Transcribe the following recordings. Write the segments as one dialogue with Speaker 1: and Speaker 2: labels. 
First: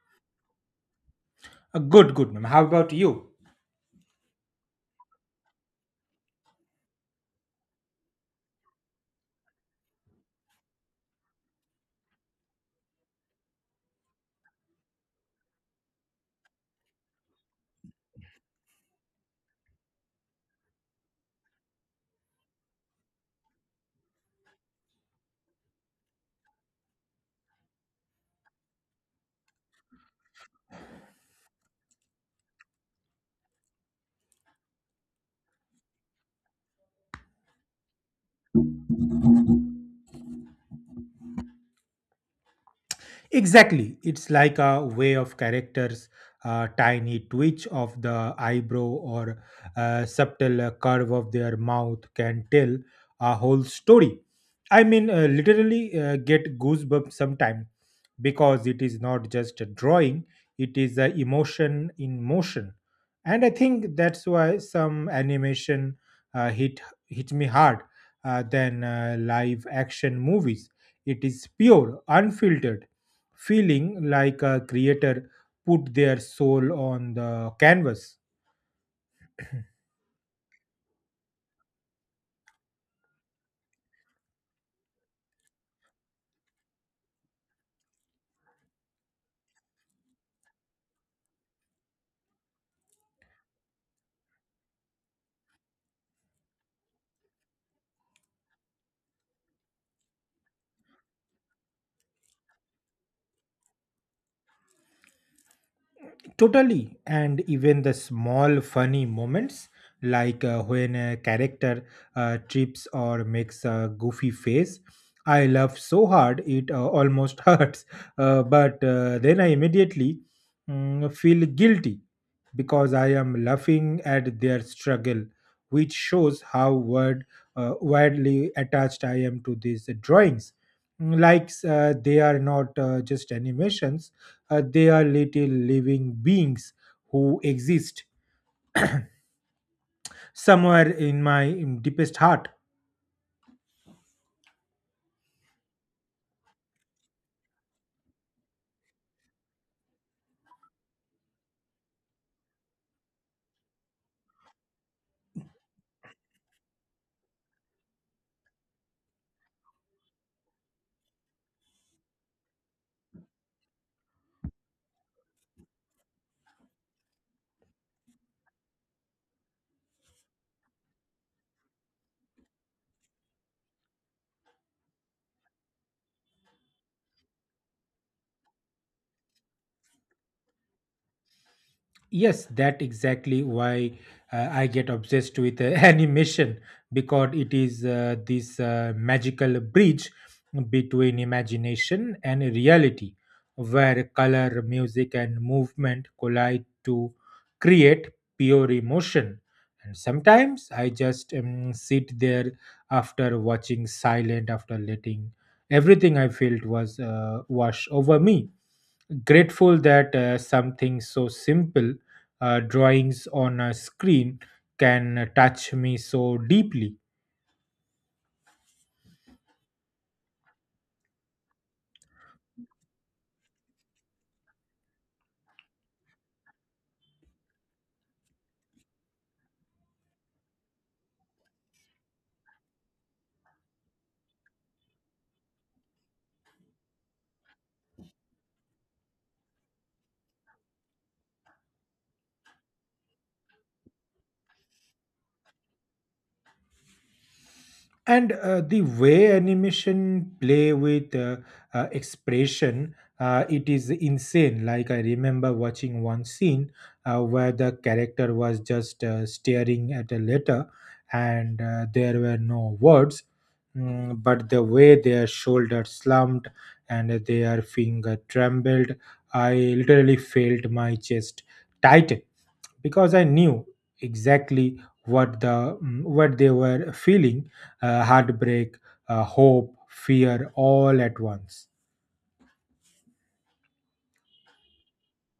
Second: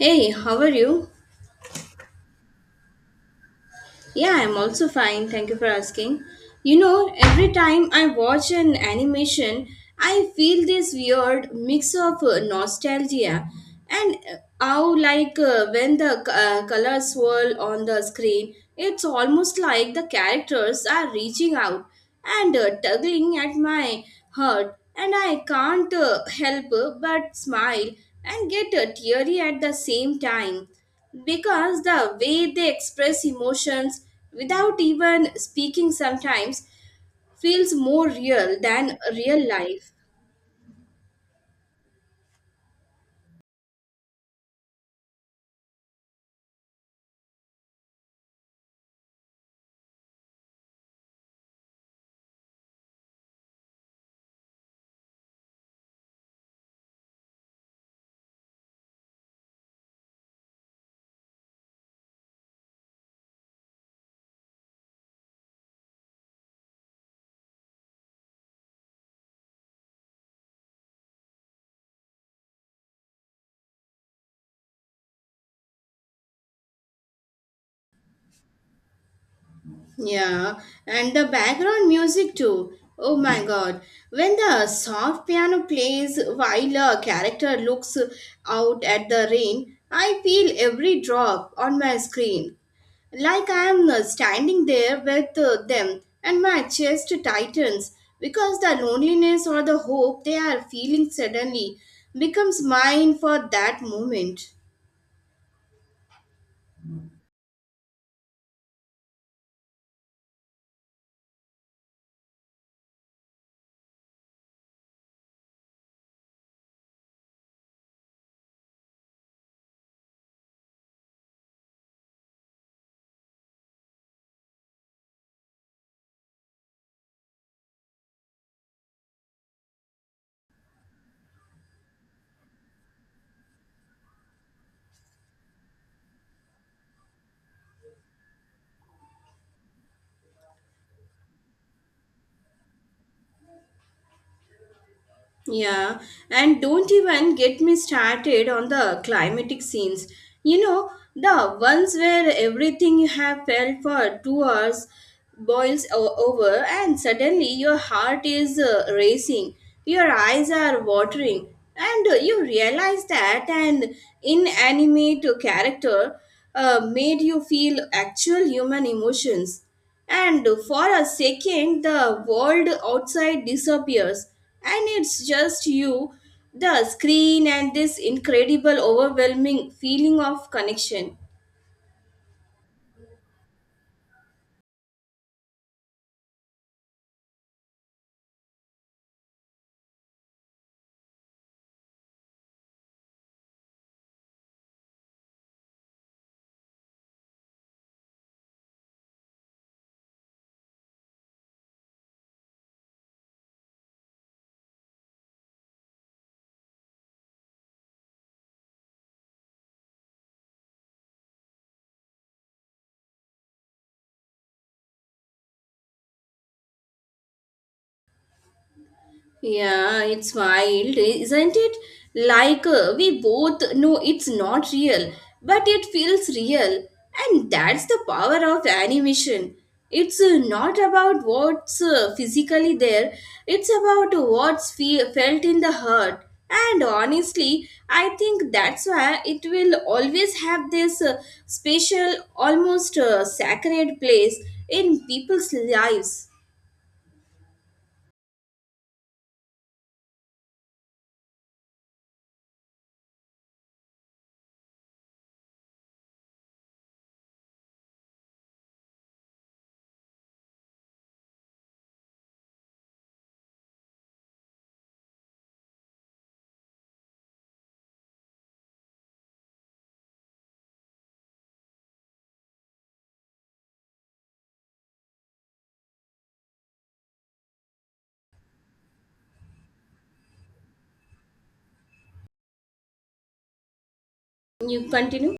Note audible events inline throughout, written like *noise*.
Speaker 1: Hey, how are you?
Speaker 2: Good, good, ma'am. How about you?
Speaker 1: Yeah, I'm also fine. Thank you for asking. You know, every time I watch an animation, I feel this weird mix of nostalgia and when the colors swirl on the screen, it's almost like the characters are reaching out and tugging at my heart, and I can't help but smile and get teary at the same time because the way they express emotions without even speaking sometimes feels more real than real life.
Speaker 2: Exactly. It's like a way of characters, a tiny twitch of the eyebrow or a subtle curve of their mouth can tell a whole story. I mean, literally get goosebumps sometime because it is not just a drawing, it is a emotion in motion. And I think that's why some animation uh, hit, hit me hard than live action movies. It is pure, unfiltered feeling like a creator put their soul on the canvas.
Speaker 1: Yeah, and the background music too. Oh my god. When the soft piano plays while a character looks out at the rain, I feel every drop on my screen. Like I am standing there with them and my chest tightens because the loneliness or the hope they are feeling suddenly becomes mine for that moment.
Speaker 2: Totally. And even the small funny moments, like when a character trips or makes a goofy face, I laugh so hard it almost *laughs* hurts. But then I immediately feel guilty because I am laughing at their struggle, which shows how widely attached I am to these drawings. Like they are not just animations they are little living beings who exist somewhere in my deepest heart.
Speaker 1: Yeah, and don't even get me started on the climatic scenes. You know, the ones where everything you have felt for 2 hours over, and suddenly your heart is racing, your eyes are watering, and you realize that an inanimate character made you feel actual human emotions, and for a second the world outside disappears and it's just you, the screen, and this incredible overwhelming feeling of connection.
Speaker 2: Yes, that exactly why I get obsessed with *laughs* animation because it is this magical bridge between imagination and reality, where color, music, and movement collide to create pure emotion. And sometimes I just sit there after watching silent, after letting everything I felt was wash over me grateful that something so simple, drawings on a screen, can touch me so deeply.
Speaker 1: Yeah, it's wild, isn't it? Like we both know it's not real, but it feels real. And that's the power of animation. It's not about what's physically there, it's about felt in the heart. And honestly, I think that's why it will always have this special, almost sacred place in people's lives.
Speaker 2: And the way animation play with expression it is insane. Like I remember watching one scene where the character was just staring at a letter, and there were no words. But the way their shoulders slumped and their finger trembled, I literally felt my chest tighten because I knew exactly what they were feeling, heartbreak, hope, fear all at once.
Speaker 1: You continue?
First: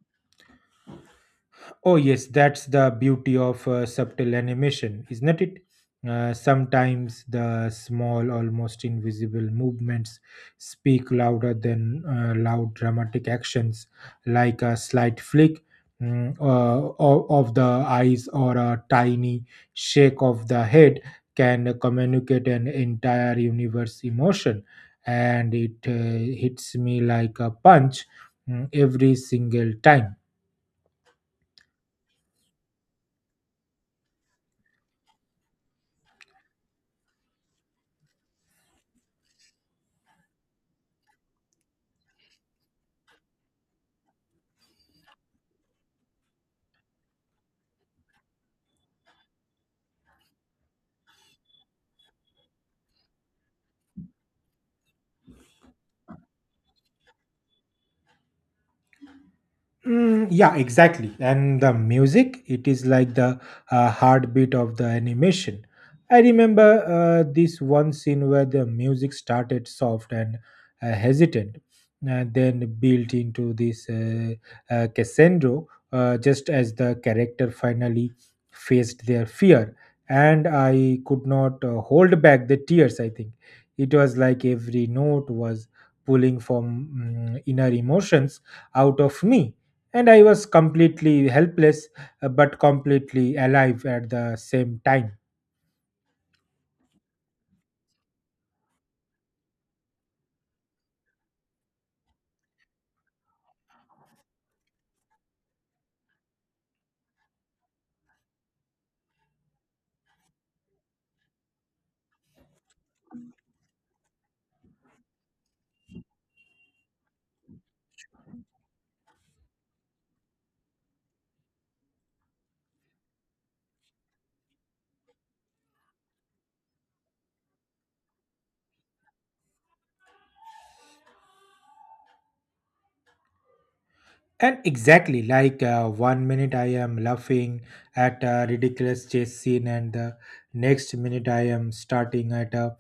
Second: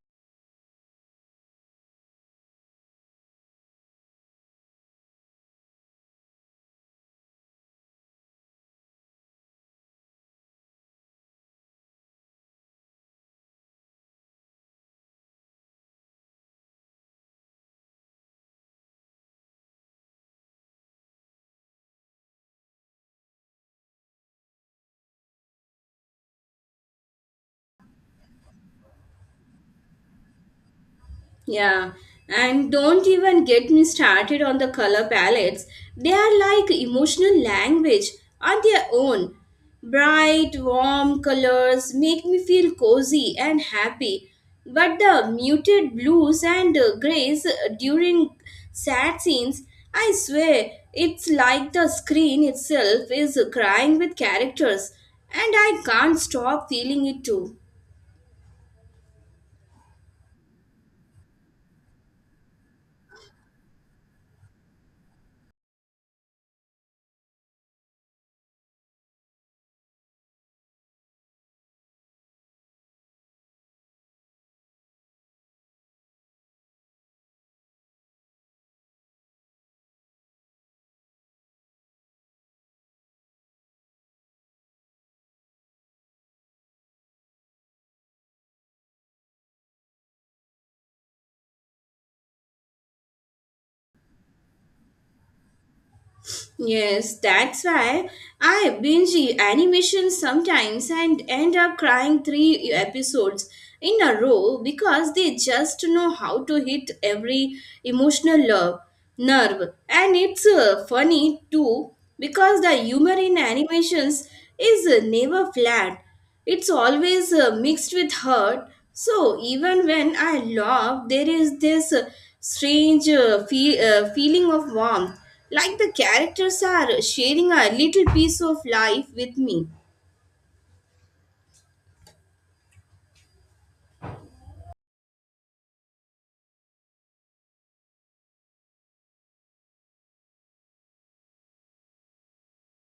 Speaker 2: Oh, yes, that's the beauty of subtle animation, isn't it? Sometimes the small, almost invisible movements speak louder than loud dramatic actions, like a slight flick, of the eyes, or a tiny shake of the head can communicate an entire universe emotion. And it hits me like a punch every single time.
Speaker 1: Yeah, and don't even get me started on the color palettes. They are like emotional language on their own. Bright, warm colors make me feel cozy and happy, but the muted blues and grays during sad scenes, I swear, it's like the screen itself is crying with characters, and I can't stop feeling it too.
Speaker 2: Yeah, exactly. And the music, it is like the heartbeat of the animation. I remember this one scene where the music started soft and hesitant, and then built into this crescendo, just as the character finally faced their fear. And I could not hold back the tears, I think. It was like every note was pulling from inner emotions out of me, and I was completely helpless but completely alive at the same time.
Speaker 1: Yes, that's why I binge animation sometimes and end up crying three episodes in a row because they just know how to hit every emotional love, nerve. And it's funny too because the humor in animations is never flat. It's always mixed with hurt. So even when I love, there is this strange feeling of warmth, like the characters are sharing a little piece of life with me.
Speaker 2: And exactly, like one minute I am laughing at a ridiculous chase scene, and the next minute I am starting at a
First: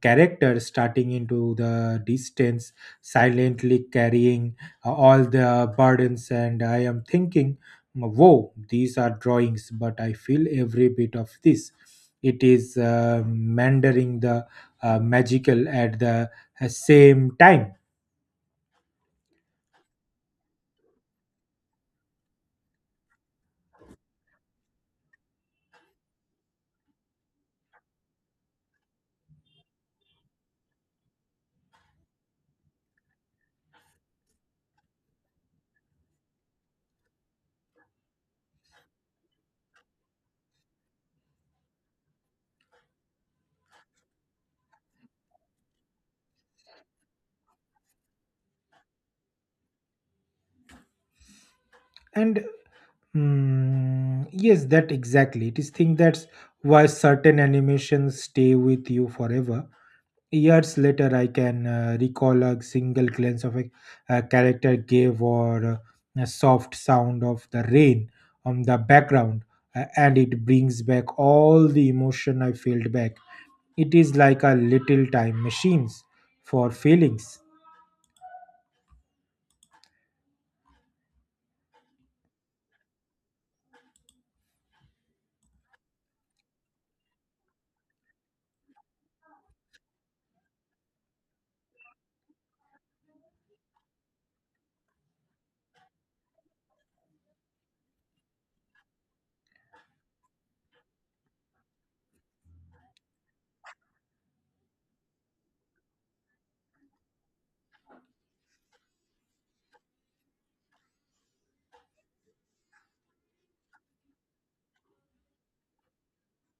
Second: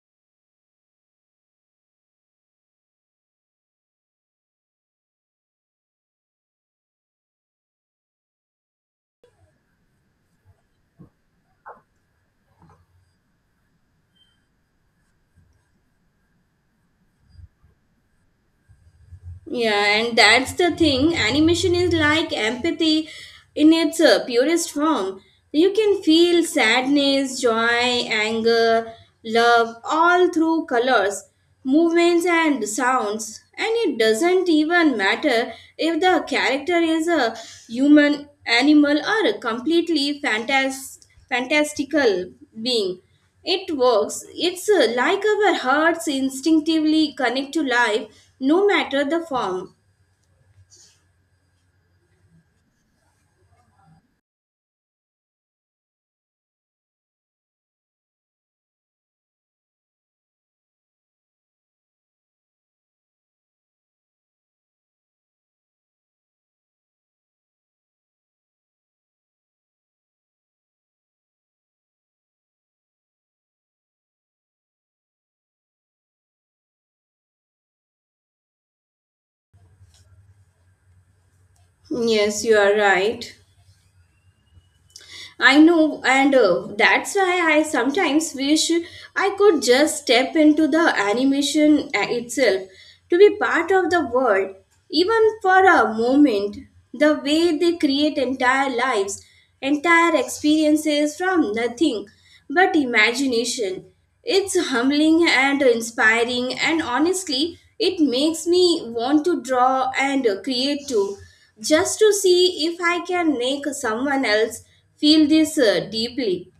Speaker 2: character starting into the distance, silently carrying all the burdens, and I am thinking, "Whoa, these are drawings," but I feel every bit of this. It is mandering the magical at the same time.
Speaker 1: Yeah, and that's the thing. Animation is like empathy in its purest form. You can feel sadness, joy, anger, love all through colors, movements, and sounds. And it doesn't even matter if the character is a human, animal, or a fantastical being. It works. It's like our hearts instinctively connect to life, no matter the form.
Speaker 2: And yes, that exactly. It is thing that's why certain animations stay with you forever. Years later, I can recall a single glance of a character gave, or a soft sound of the rain on the background, and it brings back all the emotion I felt back. It is like a little time machines for feelings.
Speaker 1: Yes, you are right. I know, and that's why I sometimes wish I could just step into the animation itself to be part of the world, even for a moment. The way they create entire lives, entire experiences from nothing but imagination. It's humbling and inspiring, and honestly, it makes me want to draw and create too, just to see if I can make someone else feel this deeply.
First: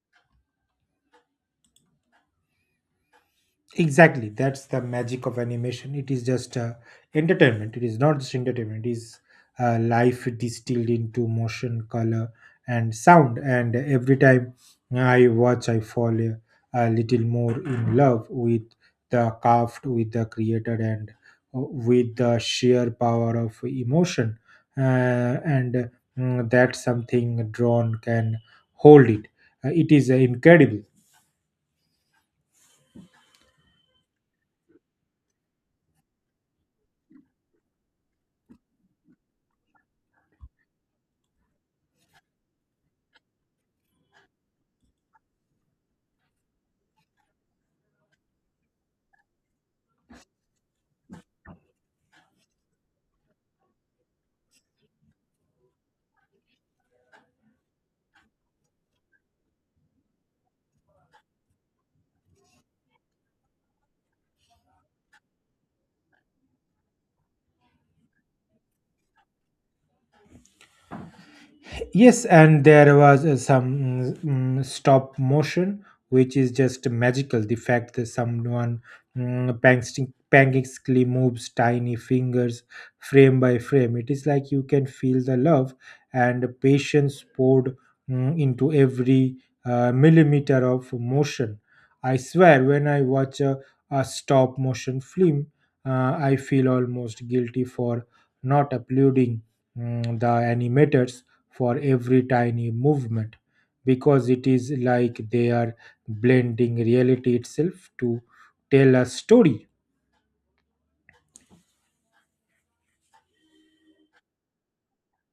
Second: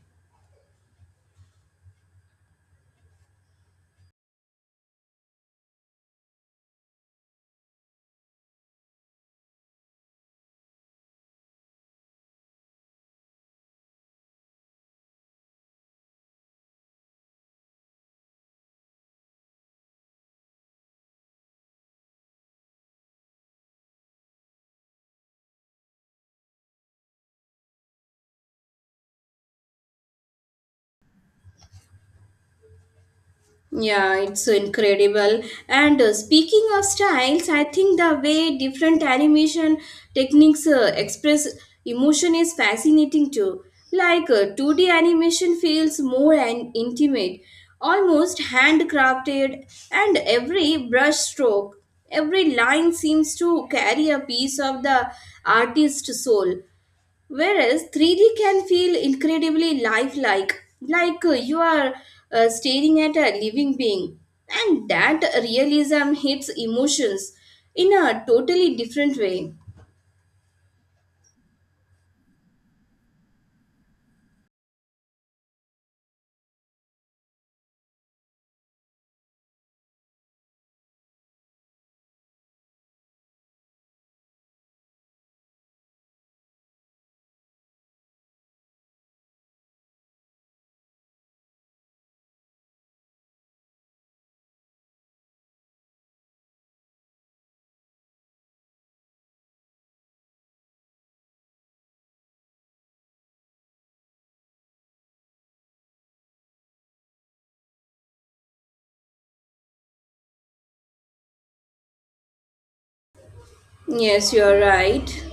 Speaker 2: Exactly, that's the magic of animation. It is just entertainment. It is not just entertainment. It is life distilled into motion, color, and sound. And every time I watch, I fall a little more in love with the craft, with the creator, and with the sheer power of emotion. Uh, and uh, that's something drawn can hold it. It is incredible.
Speaker 1: Yeah, it's incredible. And speaking of styles, I think the way different animation techniques express emotion is fascinating too. Like 2D animation feels more and intimate, almost handcrafted, and every brush stroke, every line seems to carry a piece of the artist's soul. Whereas 3D can feel incredibly lifelike, like you are staring at a living being. And that realism hits emotions in a totally different way.
Speaker 2: Yes, and there was some stop motion, which is just magical. The fact that someone painstakingly moves tiny fingers frame by frame, it is like you can feel the love and patience poured into every millimeter of motion. I swear, when I watch a stop motion film, I feel almost guilty for not applauding the animators for every tiny movement because it is like they are blending reality itself to tell a story.
Speaker 1: Yes, you are right.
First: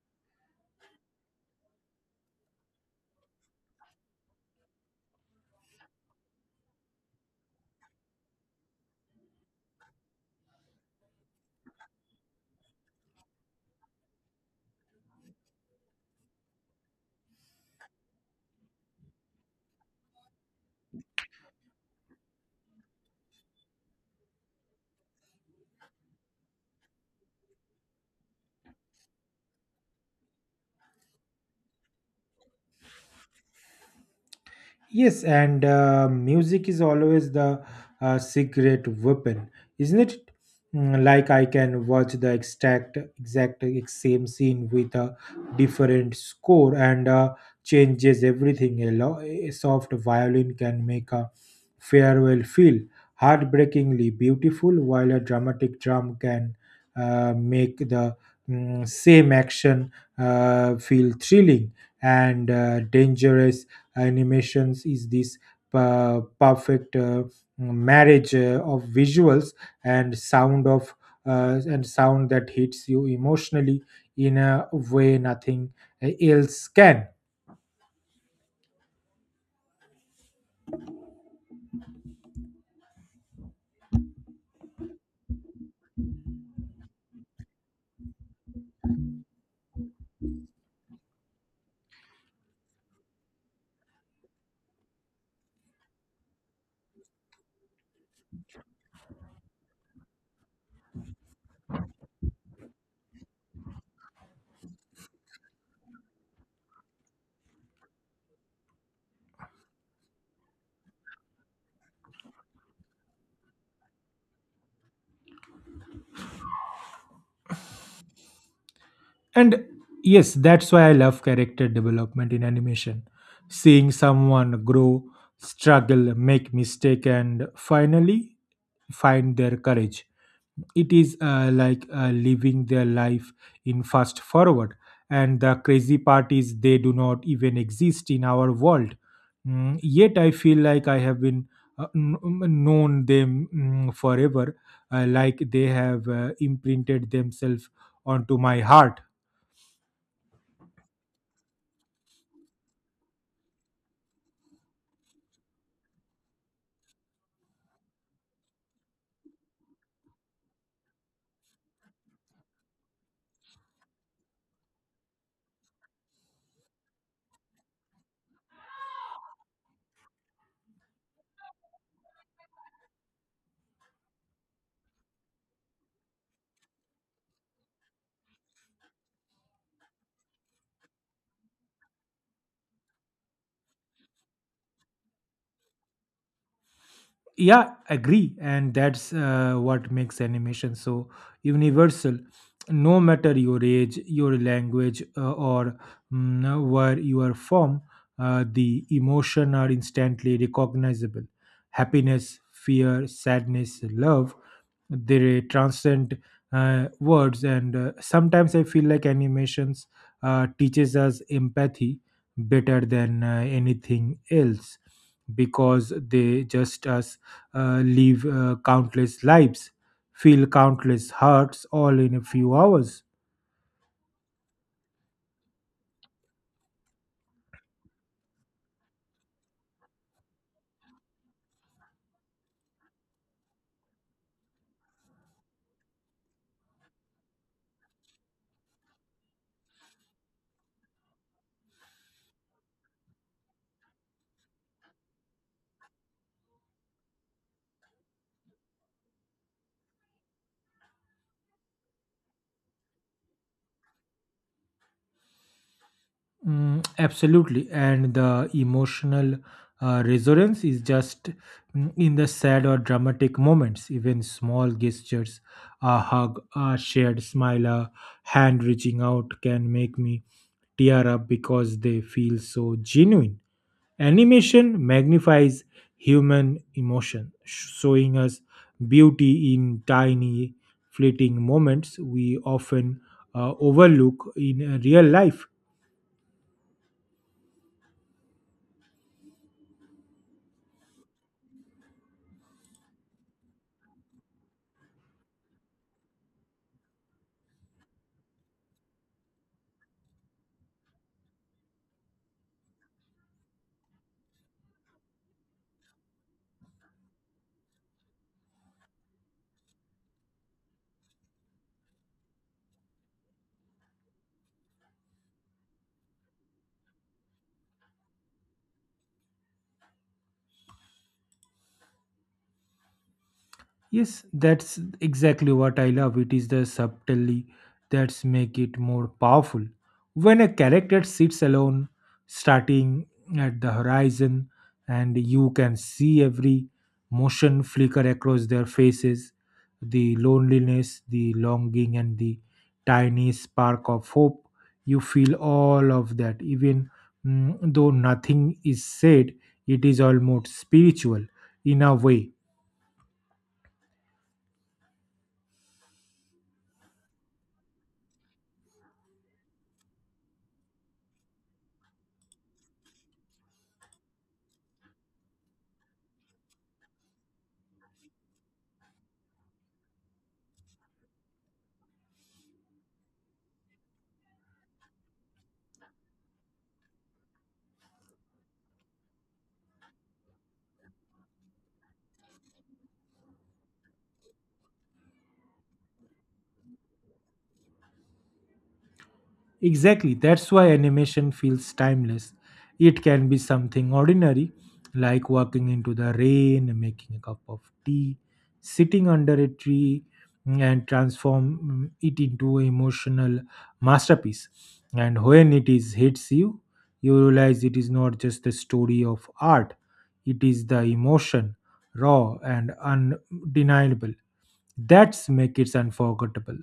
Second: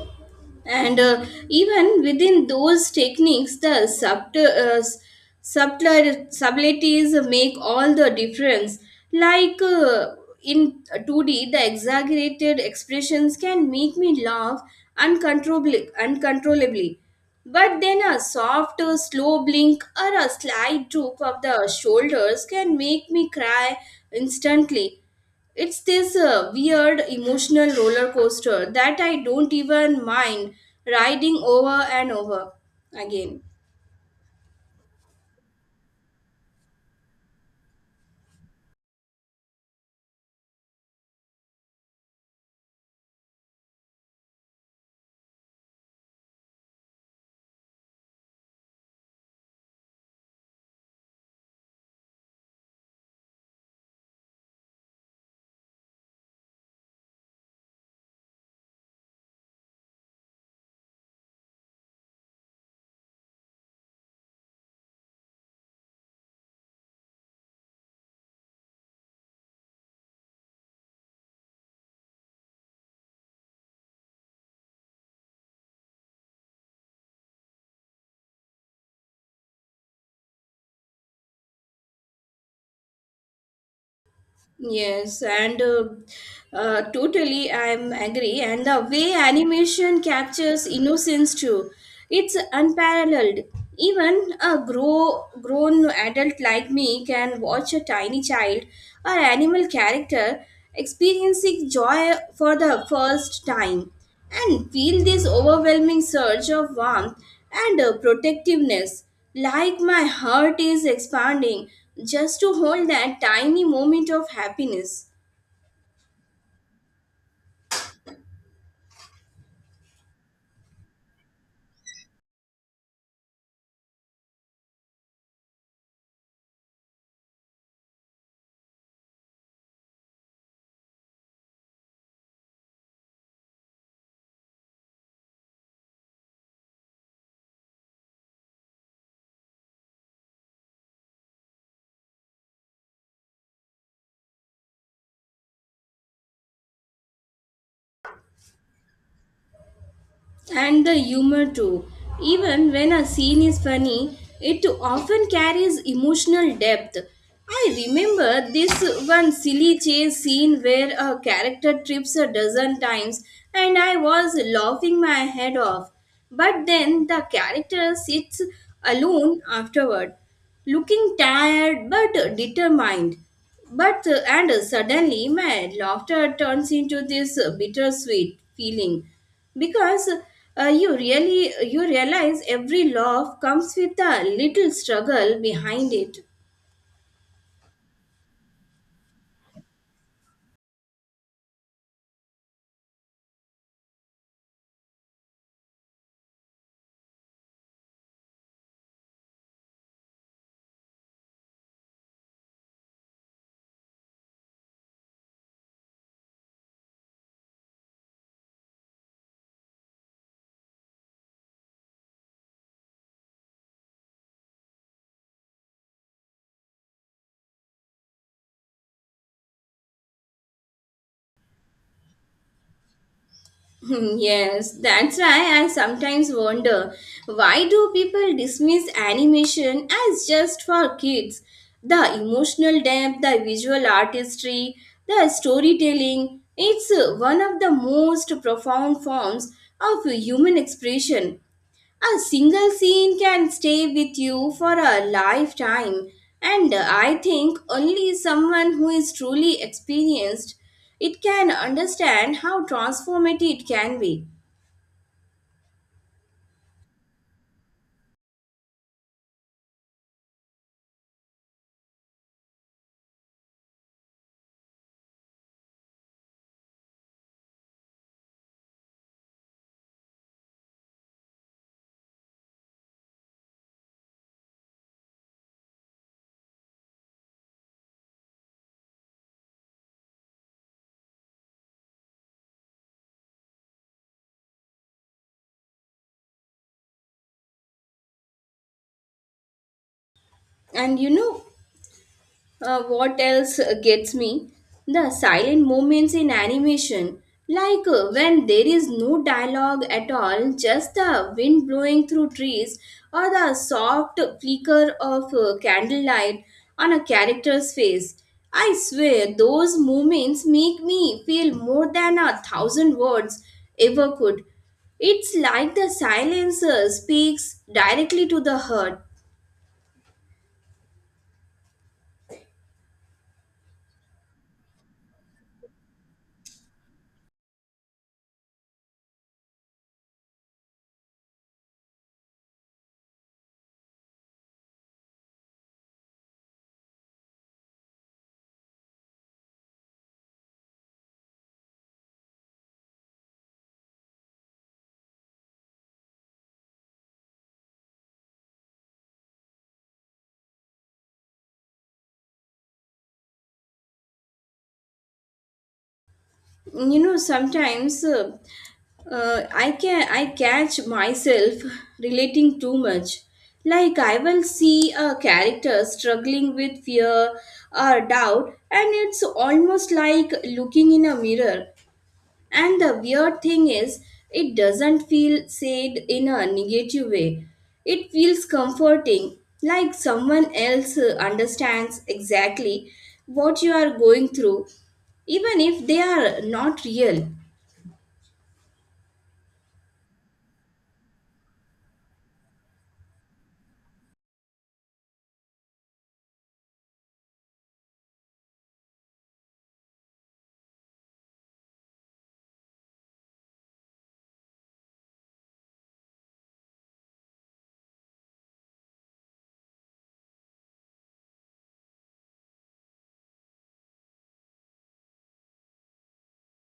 Speaker 1: And even within those techniques, the subtleties make all the difference. Like in 2D, the exaggerated expressions can make me laugh uncontrollably. But then a soft, slow blink or a slight droop of the shoulders can make me cry instantly. It's this weird emotional roller coaster that I don't even mind riding over and over again.
Speaker 2: Yes, and music is always the secret weapon, isn't it? Like I can watch the exact same scene with a different score, and changes everything. A soft violin can make a farewell feel heartbreakingly beautiful, while a dramatic drum can make the same action feel thrilling and dangerous. Animations is this perfect marriage of visuals and sound of and sound that hits you emotionally in a way nothing else can.
Speaker 1: Yes, and totally, I'm agree. And the way animation captures innocence too, it's unparalleled. Even a grown adult like me can watch a tiny child or animal character experiencing joy for the first time and feel this overwhelming surge of warmth and protectiveness, like my heart is expanding just to hold that tiny moment of happiness.
Speaker 2: And yes, that's why I love character development in animation, seeing someone grow, struggle, make mistake, and finally find their courage. It is like living their life in fast forward. And the crazy part is they do not even exist in our world. Yet I feel like I have been known them forever, like they have imprinted themselves onto my heart.
Speaker 1: And the humor too. Even when a scene is funny, it often carries emotional depth. I remember this one silly chase scene where a character trips a dozen times and I was laughing my head off. But then the character sits alone afterward, looking tired but determined. But and Suddenly my laughter turns into this bittersweet feeling because you realize every laugh comes with a little struggle behind it.
Speaker 2: Yeah, agree. And that's what makes animation so universal. No matter your age, your language, or where you are from, the emotion are instantly recognizable: happiness, fear, sadness, love. They transcend words. And sometimes I feel like animations teaches us empathy better than anything else, because they just us live countless lives, feel countless hurts, all in a few hours.
Speaker 1: Hmm. Yes, that's why I sometimes wonder, why do people dismiss animation as just for kids? The emotional depth, the visual artistry, the storytelling, it's one of the most profound forms of human expression. A single scene can stay with you for a lifetime, and I think only someone who is truly experienced it can understand how transformative it can be.
Speaker 2: Absolutely, and the emotional resonance is just in the sad or dramatic moments. Even small gestures, a hug, a shared smile, a hand reaching out can make me tear up because they feel so genuine. Animation magnifies human emotion, showing us beauty in tiny, fleeting moments we often overlook in real life.
Speaker 1: And you know, what else gets me? The silent moments in animation. Like when there is no dialogue at all, just the wind blowing through trees or the soft flicker of candlelight on a character's face. I swear, those moments make me feel more than a thousand words ever could. It's like the silencer speaks directly to the heart.
Speaker 2: Yes, that's exactly what I love. It is the subtlety that's make it more powerful. When a character sits alone, starting at the horizon, and you can see every motion flicker across their faces, the loneliness, the longing, and the tiny spark of hope. You feel all of that, even though nothing is said. It is almost spiritual in a way.
Speaker 1: You know, sometimes I catch myself *laughs* relating too much. Like I will see a character struggling with fear or doubt, and it's almost like looking in a mirror. And the weird thing is, it doesn't feel sad in a negative way. It feels comforting, like someone else understands exactly what you are going through, even if they are not real.
Speaker 2: Exactly, that's why animation feels timeless. It can be something ordinary, like walking into the rain, making a cup of tea, sitting under a tree, and transform it into an emotional masterpiece. And when it is hits you, you realize it is not just the story of art, it is the emotion, raw and undeniable. That's make it unforgettable.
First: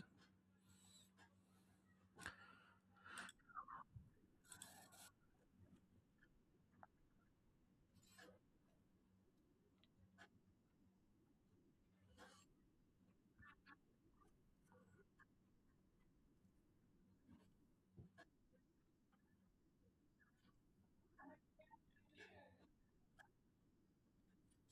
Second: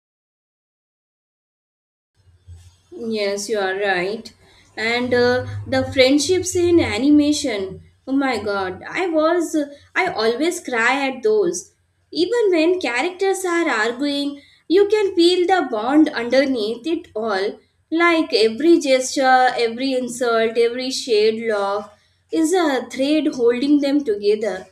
Speaker 1: Yes, you are right. And the friendships in animation. Oh my god, I always cry at those. Even when characters are arguing, you can feel the bond underneath it all. Like every gesture, every insult, every shade laugh is a thread holding them together,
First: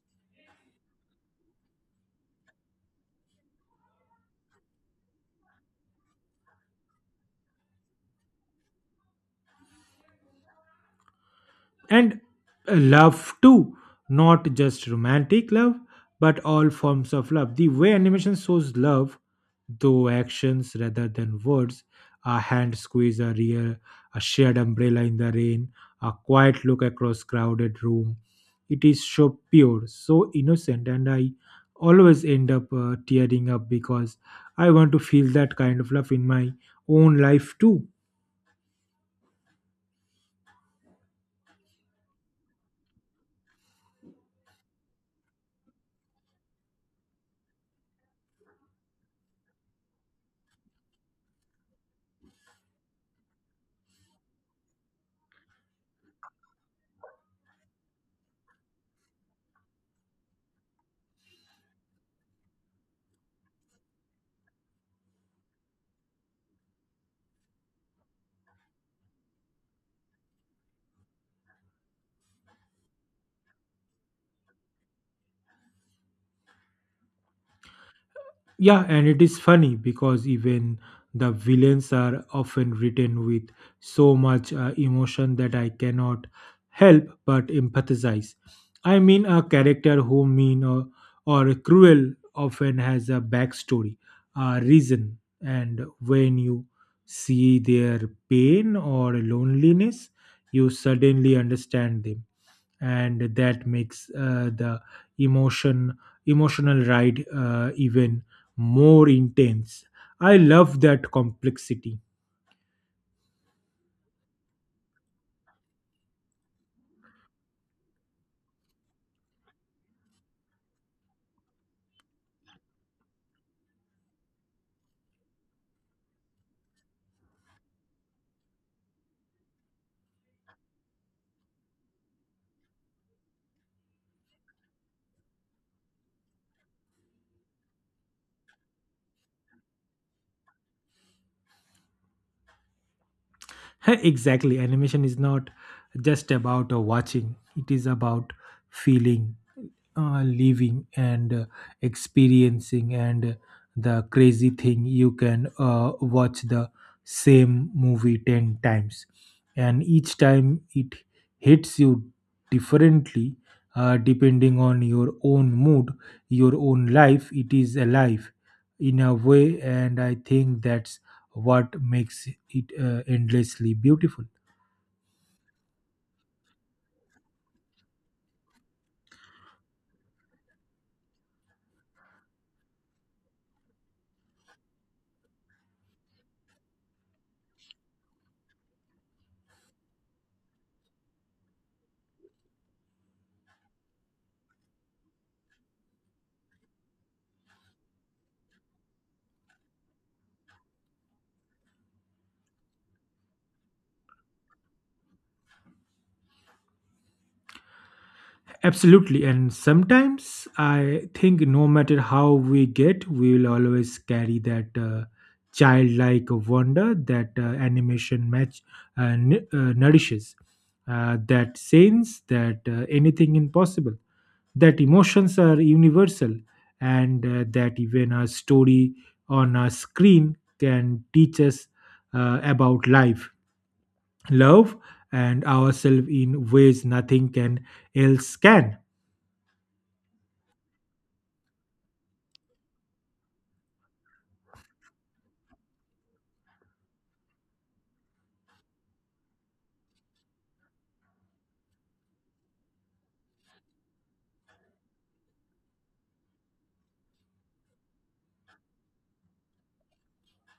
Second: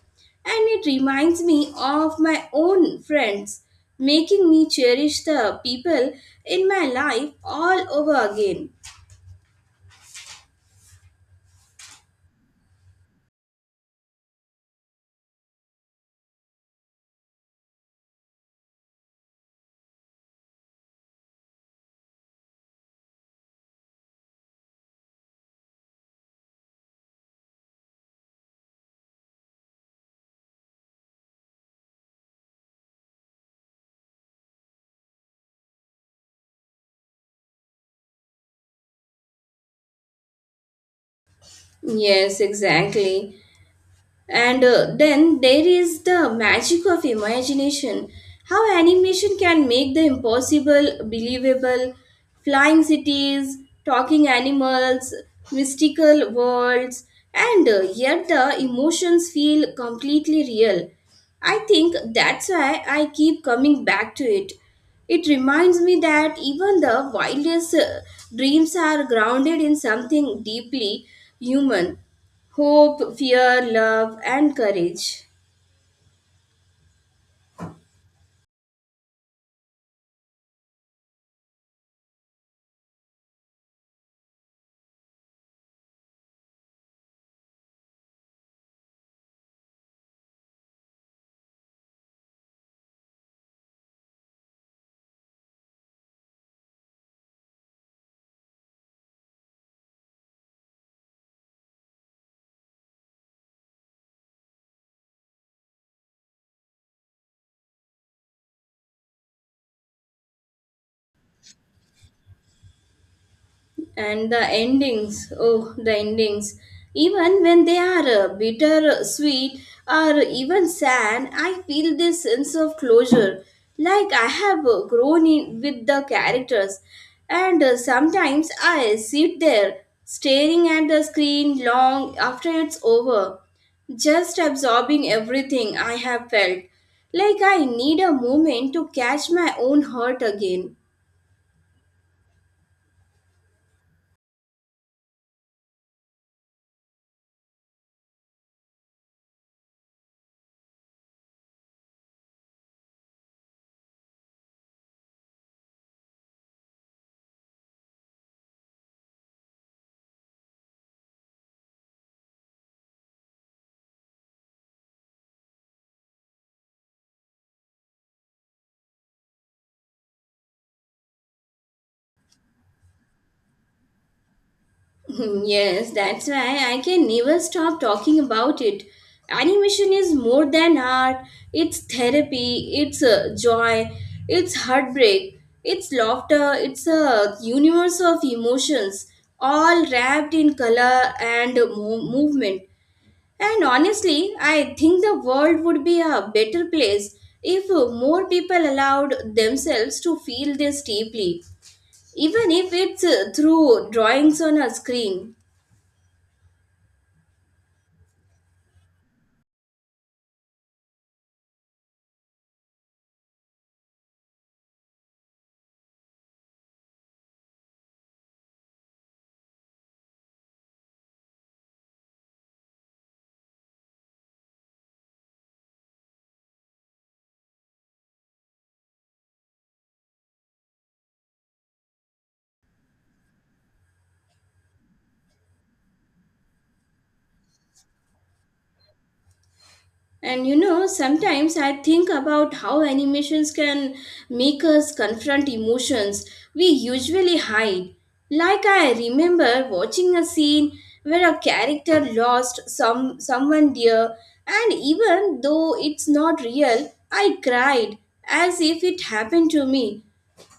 Speaker 1: and it reminds me of my own friends, making me cherish the people in my life all over again.
Speaker 2: And love too, not just romantic love, but all forms of love. The way animation shows love though actions rather than words, a hand squeeze, a rear, a shared umbrella in the rain, a quiet look across crowded room, it is so pure, so innocent, and I always end up tearing up because I want to feel that kind of love in my own life too.
Speaker 1: Yes, exactly. And then there is the magic of imagination. How animation can make the impossible believable, flying cities, talking animals, mystical worlds, and yet the emotions feel completely real. I think that's why I keep coming back to it. It reminds me that even the wildest dreams are grounded in something deeply human. Hope, fear, love, and courage.
Speaker 2: Yeah, and it is funny because even the villains are often written with so much emotion that I cannot help but empathize. I mean, a character who mean or cruel often has a backstory, a reason, and when you see their pain or loneliness, you suddenly understand them, and that makes the emotion emotional ride even more intense. I love that complexity.
Speaker 1: And the endings, oh, the endings, even when they are bitter sweet or even sad, I feel this sense of closure, like I have grown in with the characters, and sometimes I sit there staring at the screen long after it's over, just absorbing everything I have felt, like I need a moment to catch my own heart again.
Speaker 2: *laughs* Exactly, animation is not just about watching, it is about feeling living, and experiencing. And the crazy thing, you can watch the same movie 10 times, and each time it hits you differently, depending on your own mood, your own life. It is alive in a way, and I think that's what makes it endlessly beautiful.
Speaker 1: *laughs* Yes, that's why I can never stop talking about it. Animation is more than art, it's therapy, it's joy, it's heartbreak, it's laughter, it's a universe of emotions, all wrapped in color and movement. And honestly, I think the world would be a better place if more people allowed themselves to feel this deeply, even if it's through drawings on a screen.
Speaker 2: Absolutely. And sometimes I think no matter how we get, we will always carry that childlike wonder that animation match nourishes, that sense that anything impossible, that emotions are universal, and that even a story on a screen can teach us about life, love, and ourselves in ways nothing can else can.
Speaker 1: And you know, sometimes I think about how animations can make us confront emotions we usually hide. Like I remember watching a scene where a character lost someone dear, and even though it's not real, I cried as if it happened to me.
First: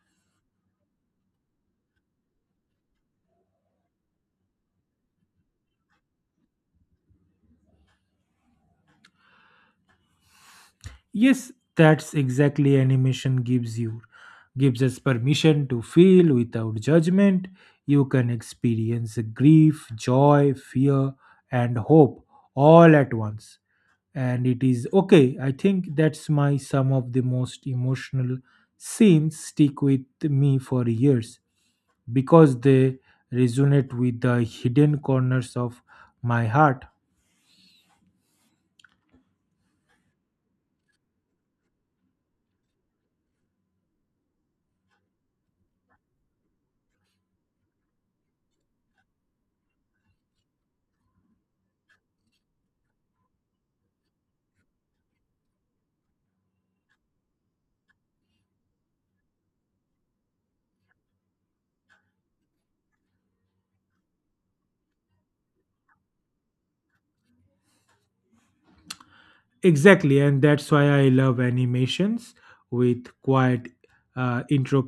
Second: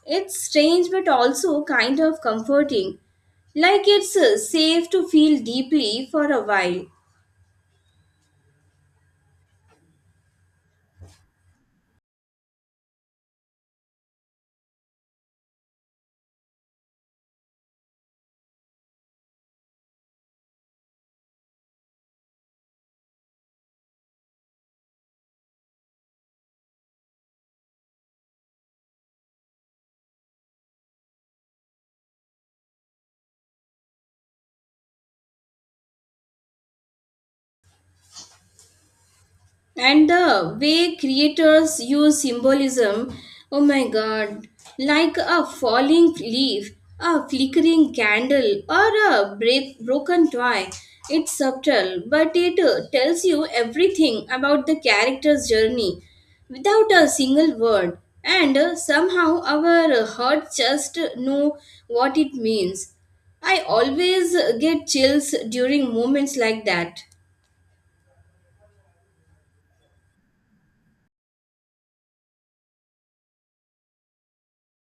Speaker 1: It's strange but also kind of comforting. Like it's safe to feel deeply for a while.
Speaker 2: Yes, that's exactly animation gives you. Gives us permission to feel without judgment. You can experience grief, joy, fear, and hope all at once. And it is okay. I think that's my some of the most emotional scenes stick with me for years because they resonate with the hidden corners of my heart.
Speaker 1: And the way creators use symbolism, oh my god, like a falling leaf, a flickering candle, or a broken toy, it's subtle but it tells you everything about the character's journey without a single word, and somehow our hearts just know what it means. I always get chills during moments like that.
Speaker 2: Exactly, and that's why I love animations with quiet intro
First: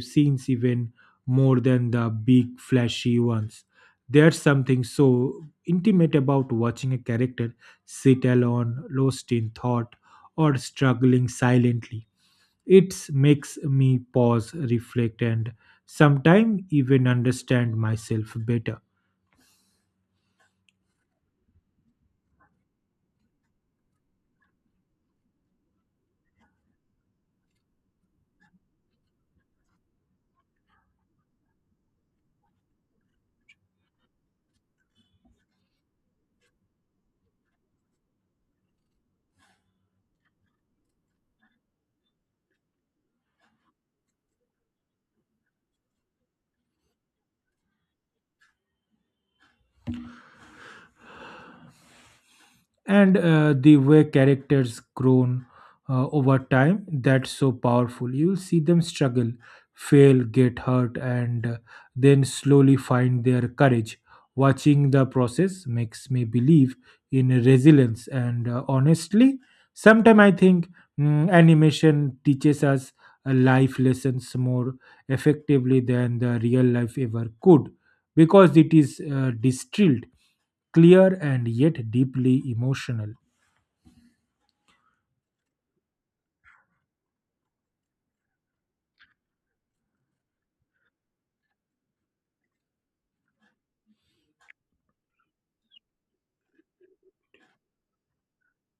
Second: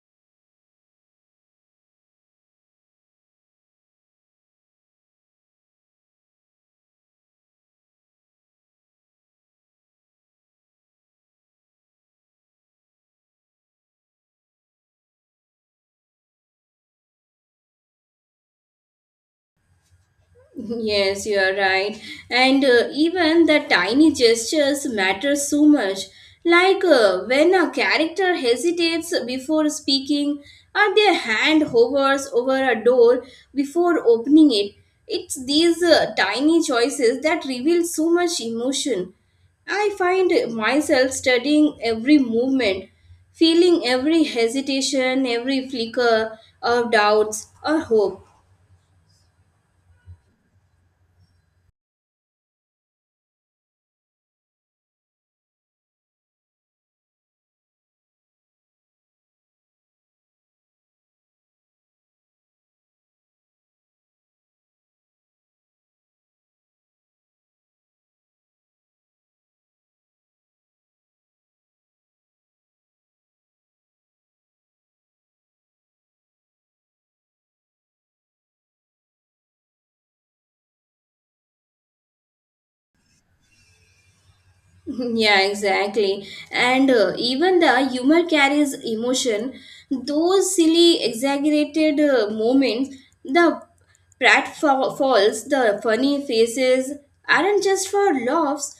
Speaker 2: scenes even more than the big flashy ones. There's something so intimate about watching a character sit alone, lost in thought, or struggling silently. It makes me pause, reflect, and sometimes even understand myself better.
Speaker 1: Yes, you are right. And even the tiny gestures matter so much. Like when a character hesitates before speaking, or their hand hovers over a door before opening it. It's these tiny choices that reveal so much emotion. I find myself studying every movement, feeling every hesitation, every flicker of doubts or hope.
Speaker 2: And the way characters grown over time, that's so powerful. You will see them struggle, fail, get hurt, and then slowly find their courage. Watching the process makes me believe in resilience, and honestly, sometimes I think animation teaches us life lessons more effectively than the real life ever could, because it is distilled, clear, and yet deeply emotional.
Speaker 1: Yeah, exactly. And even the humor carries emotion. Those silly, exaggerated moments, the pratfalls, the funny faces, aren't just for laughs.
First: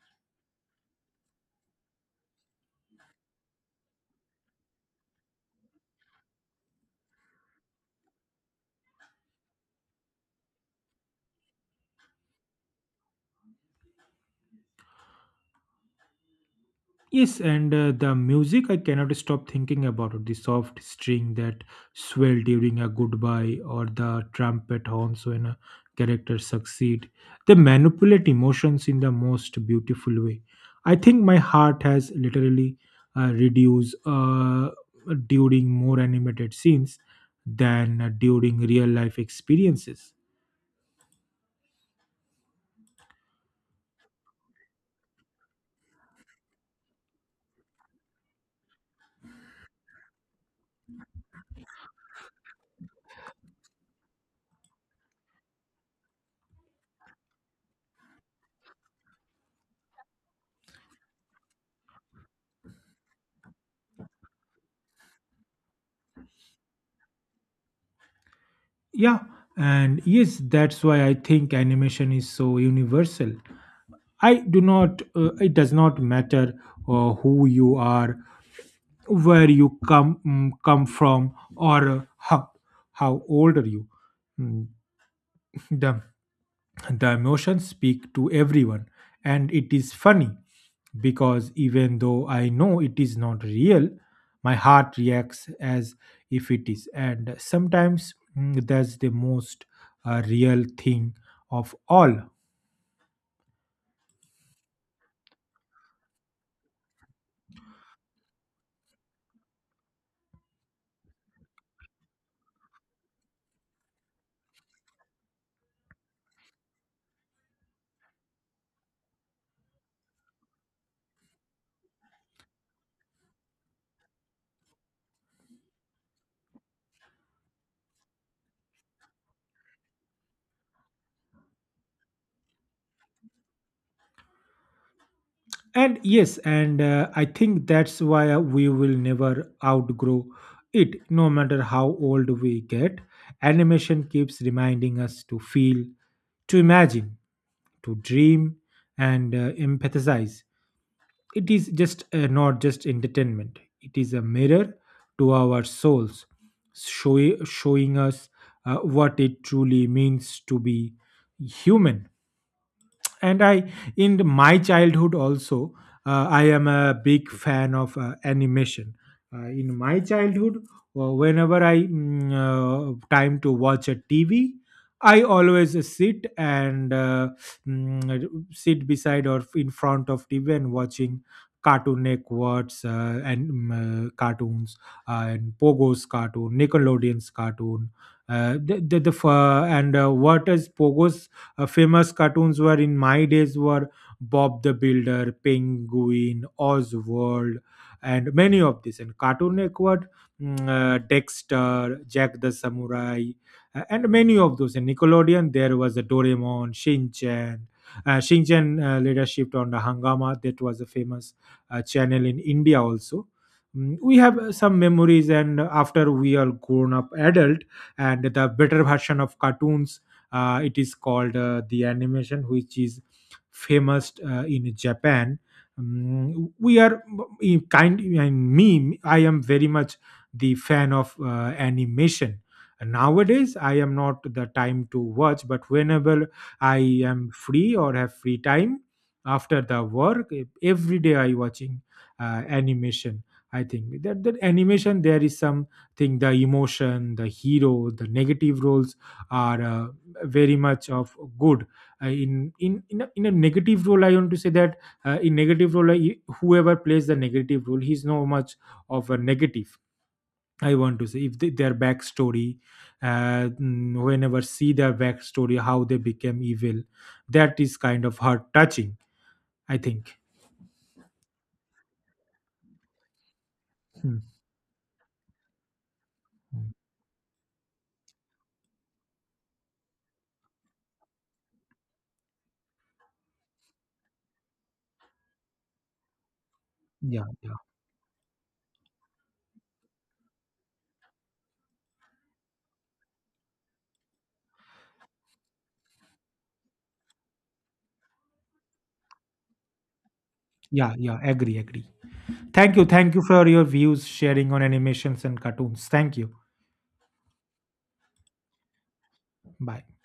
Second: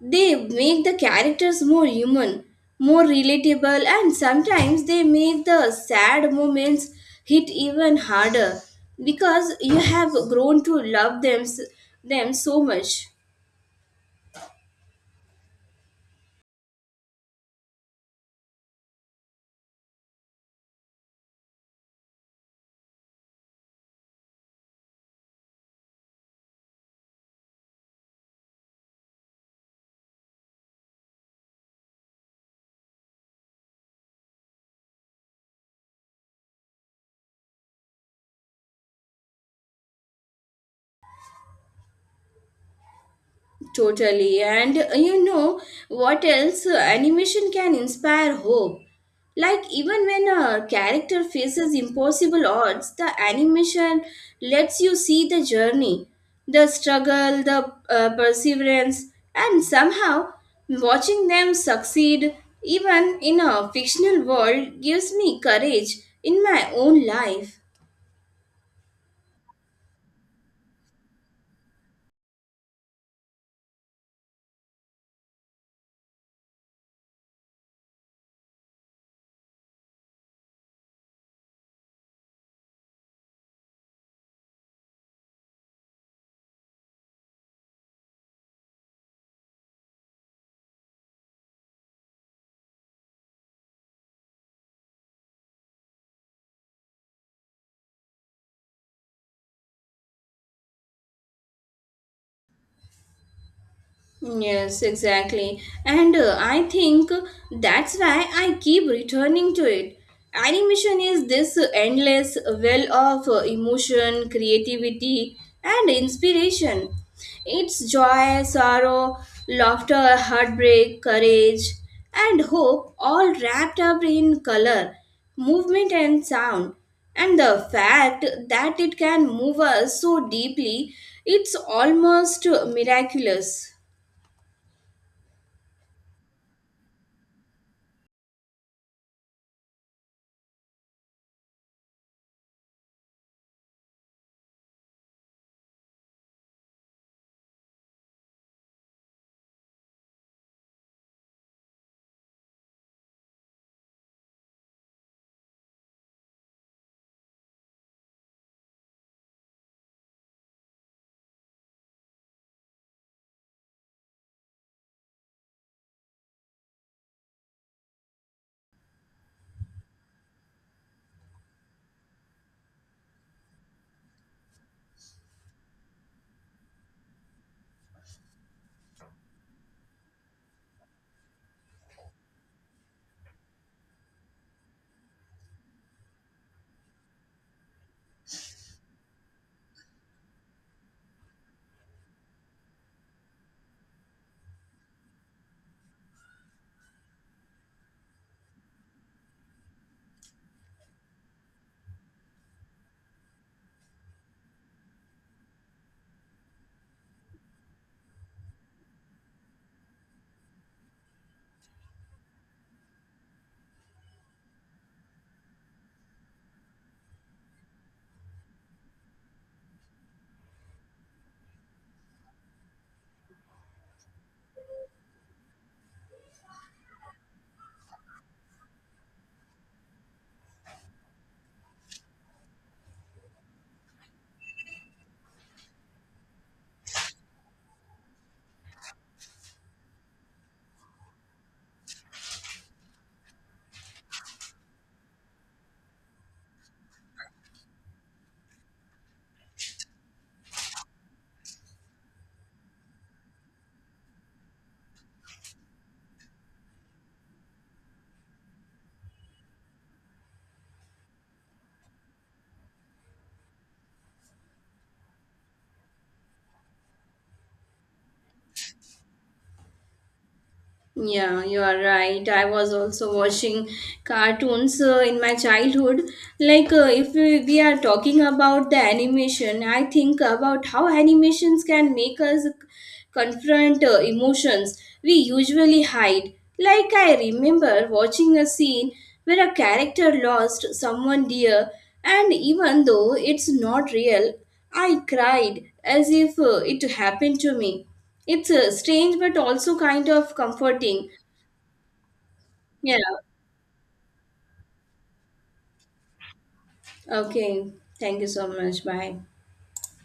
Speaker 1: They make the characters more human, more relatable, and sometimes they make the sad moments hit even harder because you have grown to love them so much.
Speaker 2: Yes, and the music, I cannot stop thinking about it. The soft string that swell during a goodbye, or the trumpet horns when a character succeed. They manipulate emotions in the most beautiful way. I think my heart has literally reduced during more animated scenes than during real life experiences.
Speaker 1: Totally. And you know what else? Animation can inspire hope. Like, even when a character faces impossible odds, the animation lets you see the journey, the struggle, the perseverance, and somehow watching them succeed, even in a fictional world, gives me courage in my own life.
Speaker 2: Yeah, and yes, that's why I think animation is so universal. I do not, it does not matter who you are, where you come come from, or how old are you. Mm, the the emotions speak to everyone, and it is funny because even though I know it is not real, my heart reacts as if it is. And sometimes that's the most real thing of all.
Speaker 1: Yes, exactly. And I think that's why I keep returning to it. Animation is this endless well of emotion, creativity, and inspiration. It's joy, sorrow, laughter, heartbreak, courage, and hope, all wrapped up in color, movement, and sound. And the fact that it can move us so deeply, it's almost miraculous.
Speaker 2: And yes, and I think that's why we will never outgrow it, no matter how old we get. Animation keeps reminding us to feel, to imagine, to dream, and empathize. It is just not just entertainment. It is a mirror to our souls, showing us what it truly means to be human. And I in my childhood also, I am a big fan of animation. In my childhood, whenever I time to watch a TV, I always sit and mm, sit beside or in front of TV and watching Cartoon Networks, cartoons, and Pogo's cartoon, Nickelodeon's cartoon. The f- and what is Pogo's famous cartoons were in my days were Bob the Builder, Penguin, Oswald, and many of these. And Cartoon Network, Dexter, Jack the Samurai, and many of those. And Nickelodeon, there was a Doraemon, Shinchan. Shinchan later shipped on the Hangama. That was a famous channel in India also. We have some memories, and after we are grown up adult, and the better version of cartoons, it is called the animation, which is famous in Japan. We are kind and me. I am very much the fan of animation. Nowadays, I am not the time to watch, but whenever I am free or have free time after the work, every day I watching animation. I think that animation there is something, the emotion, the hero, the negative roles are. Very much of good, in a negative role, I want to say that in negative role, whoever plays the negative role, he's no much of a negative. I want to say if they, their backstory, whenever see their backstory, how they became evil, that is kind of heart touching, I think.
Speaker 1: Yeah, you are right. I was also watching
Speaker 2: Hmm.
Speaker 1: cartoons in my childhood. Like,
Speaker 2: Hmm.
Speaker 1: if we, we are talking about the animation, I think about how animations can make us confront emotions we usually hide. Like, I
Speaker 2: yeah yeah
Speaker 1: remember watching a scene where a character lost someone dear, and even though it's not real, I cried as if it happened to me. It's strange, but also kind of
Speaker 2: yeah
Speaker 1: comforting.
Speaker 2: yeah agree, agree. thank you
Speaker 1: Yeah.
Speaker 2: thank you for your views sharing on animations and cartoons. Thank you.
Speaker 1: Okay. Thank you so much. Bye.
Speaker 2: Bye.